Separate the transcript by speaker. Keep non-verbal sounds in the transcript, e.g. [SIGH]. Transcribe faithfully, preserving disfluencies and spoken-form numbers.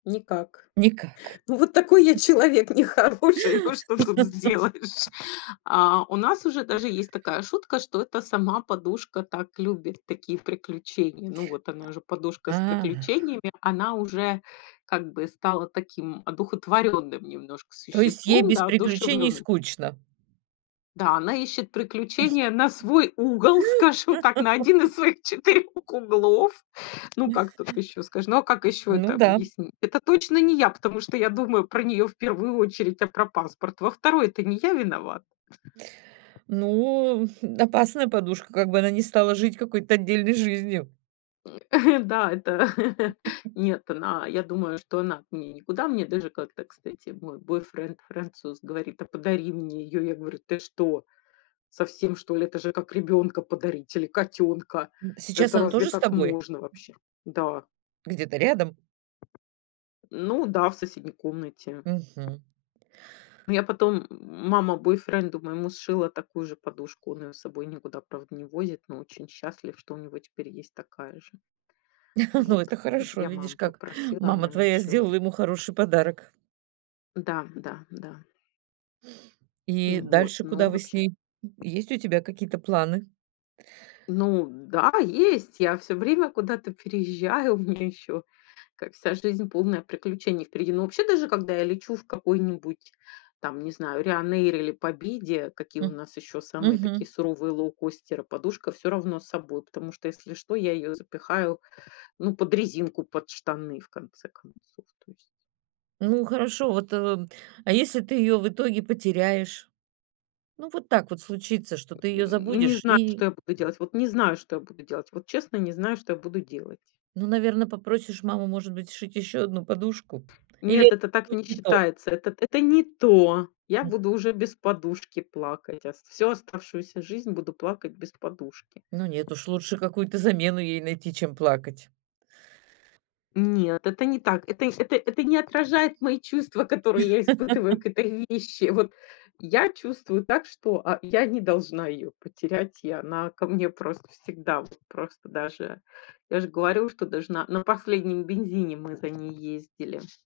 Speaker 1: Никак.
Speaker 2: Никак.
Speaker 1: [CHUCKLES]
Speaker 2: [LAUGHS]
Speaker 1: Ну, вот такой я человек нехороший. Ну, что тут сделаешь? А у нас уже даже есть такая шутка, что это сама подушка так любит такие приключения. Ну, вот она
Speaker 2: [GRUNTS]
Speaker 1: же подушка с
Speaker 2: А.
Speaker 1: приключениями, она уже, как бы, стала таким одухотворённым немножко
Speaker 2: То есть ей
Speaker 1: существом,
Speaker 2: без
Speaker 1: да,
Speaker 2: приключений
Speaker 1: одушевлённым.
Speaker 2: скучно?
Speaker 1: Да, она ищет приключения на свой угол, скажем так, на один из
Speaker 2: [LAUGHS]
Speaker 1: своих четырёх углов. [LAUGHS] Ну, как тут ещё скажи, ну, а как ещё это
Speaker 2: Ну да.
Speaker 1: объяснить? Это точно не я, потому что я думаю про неё в первую очередь, а про паспорт во второй, то не я виноват.
Speaker 2: Ну, хм, опасная подушка, как бы она не стала жить какой-то отдельной жизнью.
Speaker 1: [LAUGHS] Да, это [LAUGHS]
Speaker 2: [LAUGHS]
Speaker 1: нет, она я думаю, что она от меня никуда. Мне даже как-то, кстати, мой бойфренд-француз говорит: "А подари мне её". Я говорю: "Ты что, совсем, что ли? Это же как ребёнка подарить или котёнка?
Speaker 2: М,
Speaker 1: Да,
Speaker 2: сейчас
Speaker 1: это
Speaker 2: она
Speaker 1: разве
Speaker 2: тоже с
Speaker 1: так
Speaker 2: тобой?
Speaker 1: можно вообще?" Да.
Speaker 2: Где-то рядом?
Speaker 1: Ну да, в соседней комнате.
Speaker 2: Мгм.
Speaker 1: Ну, я потом, м мама бойфренду моему сшила такую же подушку, он её с собой никуда, правда, не возит, но очень счастлив, что у него теперь есть такая же.
Speaker 2: [LAUGHS] Ну,
Speaker 1: Вот.
Speaker 2: это
Speaker 1: М,
Speaker 2: хорошо,
Speaker 1: я
Speaker 2: видишь,
Speaker 1: маму
Speaker 2: как
Speaker 1: попросила, она
Speaker 2: мама
Speaker 1: ему
Speaker 2: твоя
Speaker 1: сшила.
Speaker 2: сделала ему хороший подарок.
Speaker 1: Да, да, да.
Speaker 2: И
Speaker 1: М, вот,
Speaker 2: дальше
Speaker 1: но
Speaker 2: куда вы с
Speaker 1: вообще
Speaker 2: ней? Есть у тебя какие-то планы?
Speaker 1: Ну да, есть. Я всё время куда-то переезжаю. У меня ещё как, вся жизнь, полная приключений, впереди. Но вообще, даже когда я лечу в какой-нибудь там, не знаю, "Райнэйр" или "Победе", какие у
Speaker 2: М.
Speaker 1: нас ещё самые такие
Speaker 2: Мгм.
Speaker 1: суровые лоукостеры, подушка всё равно с собой. Потому что, если что, я её запихаю, ну, под резинку, под штаны, в конце концов, то есть.
Speaker 2: Ну, хорошо, вот, э, а если ты её в итоге потеряешь? Ну, вот так вот случится, что ты её
Speaker 1: М, не
Speaker 2: забудешь
Speaker 1: знаю,
Speaker 2: и
Speaker 1: что я буду делать. Вот не знаю, что я буду делать. Вот честно, не знаю, что я буду делать.
Speaker 2: Ну, наверно, попросишь маму, может быть, сшить ещё одну подушку? Или
Speaker 1: Нет,
Speaker 2: это
Speaker 1: это
Speaker 2: уже
Speaker 1: так
Speaker 2: будет
Speaker 1: не
Speaker 2: не то?
Speaker 1: считается. Это это не то. Я
Speaker 2: М.
Speaker 1: буду уже без подушки плакать ост всю оставшуюся жизнь буду плакать без подушки.
Speaker 2: Ну, нет, уж лучше какую-то замену ей найти, чем плакать.
Speaker 1: Нет, это не так. Это это это не отражает мои чувства, которые я испытываю
Speaker 2: [LAUGHS]
Speaker 1: к этой вещи. Вот я чувствую так, что, а, я не должна её потерять. И она ко мне просто всегда, вот просто даже, я же говорю, что даже на на последнем бензине мы за ней ездили.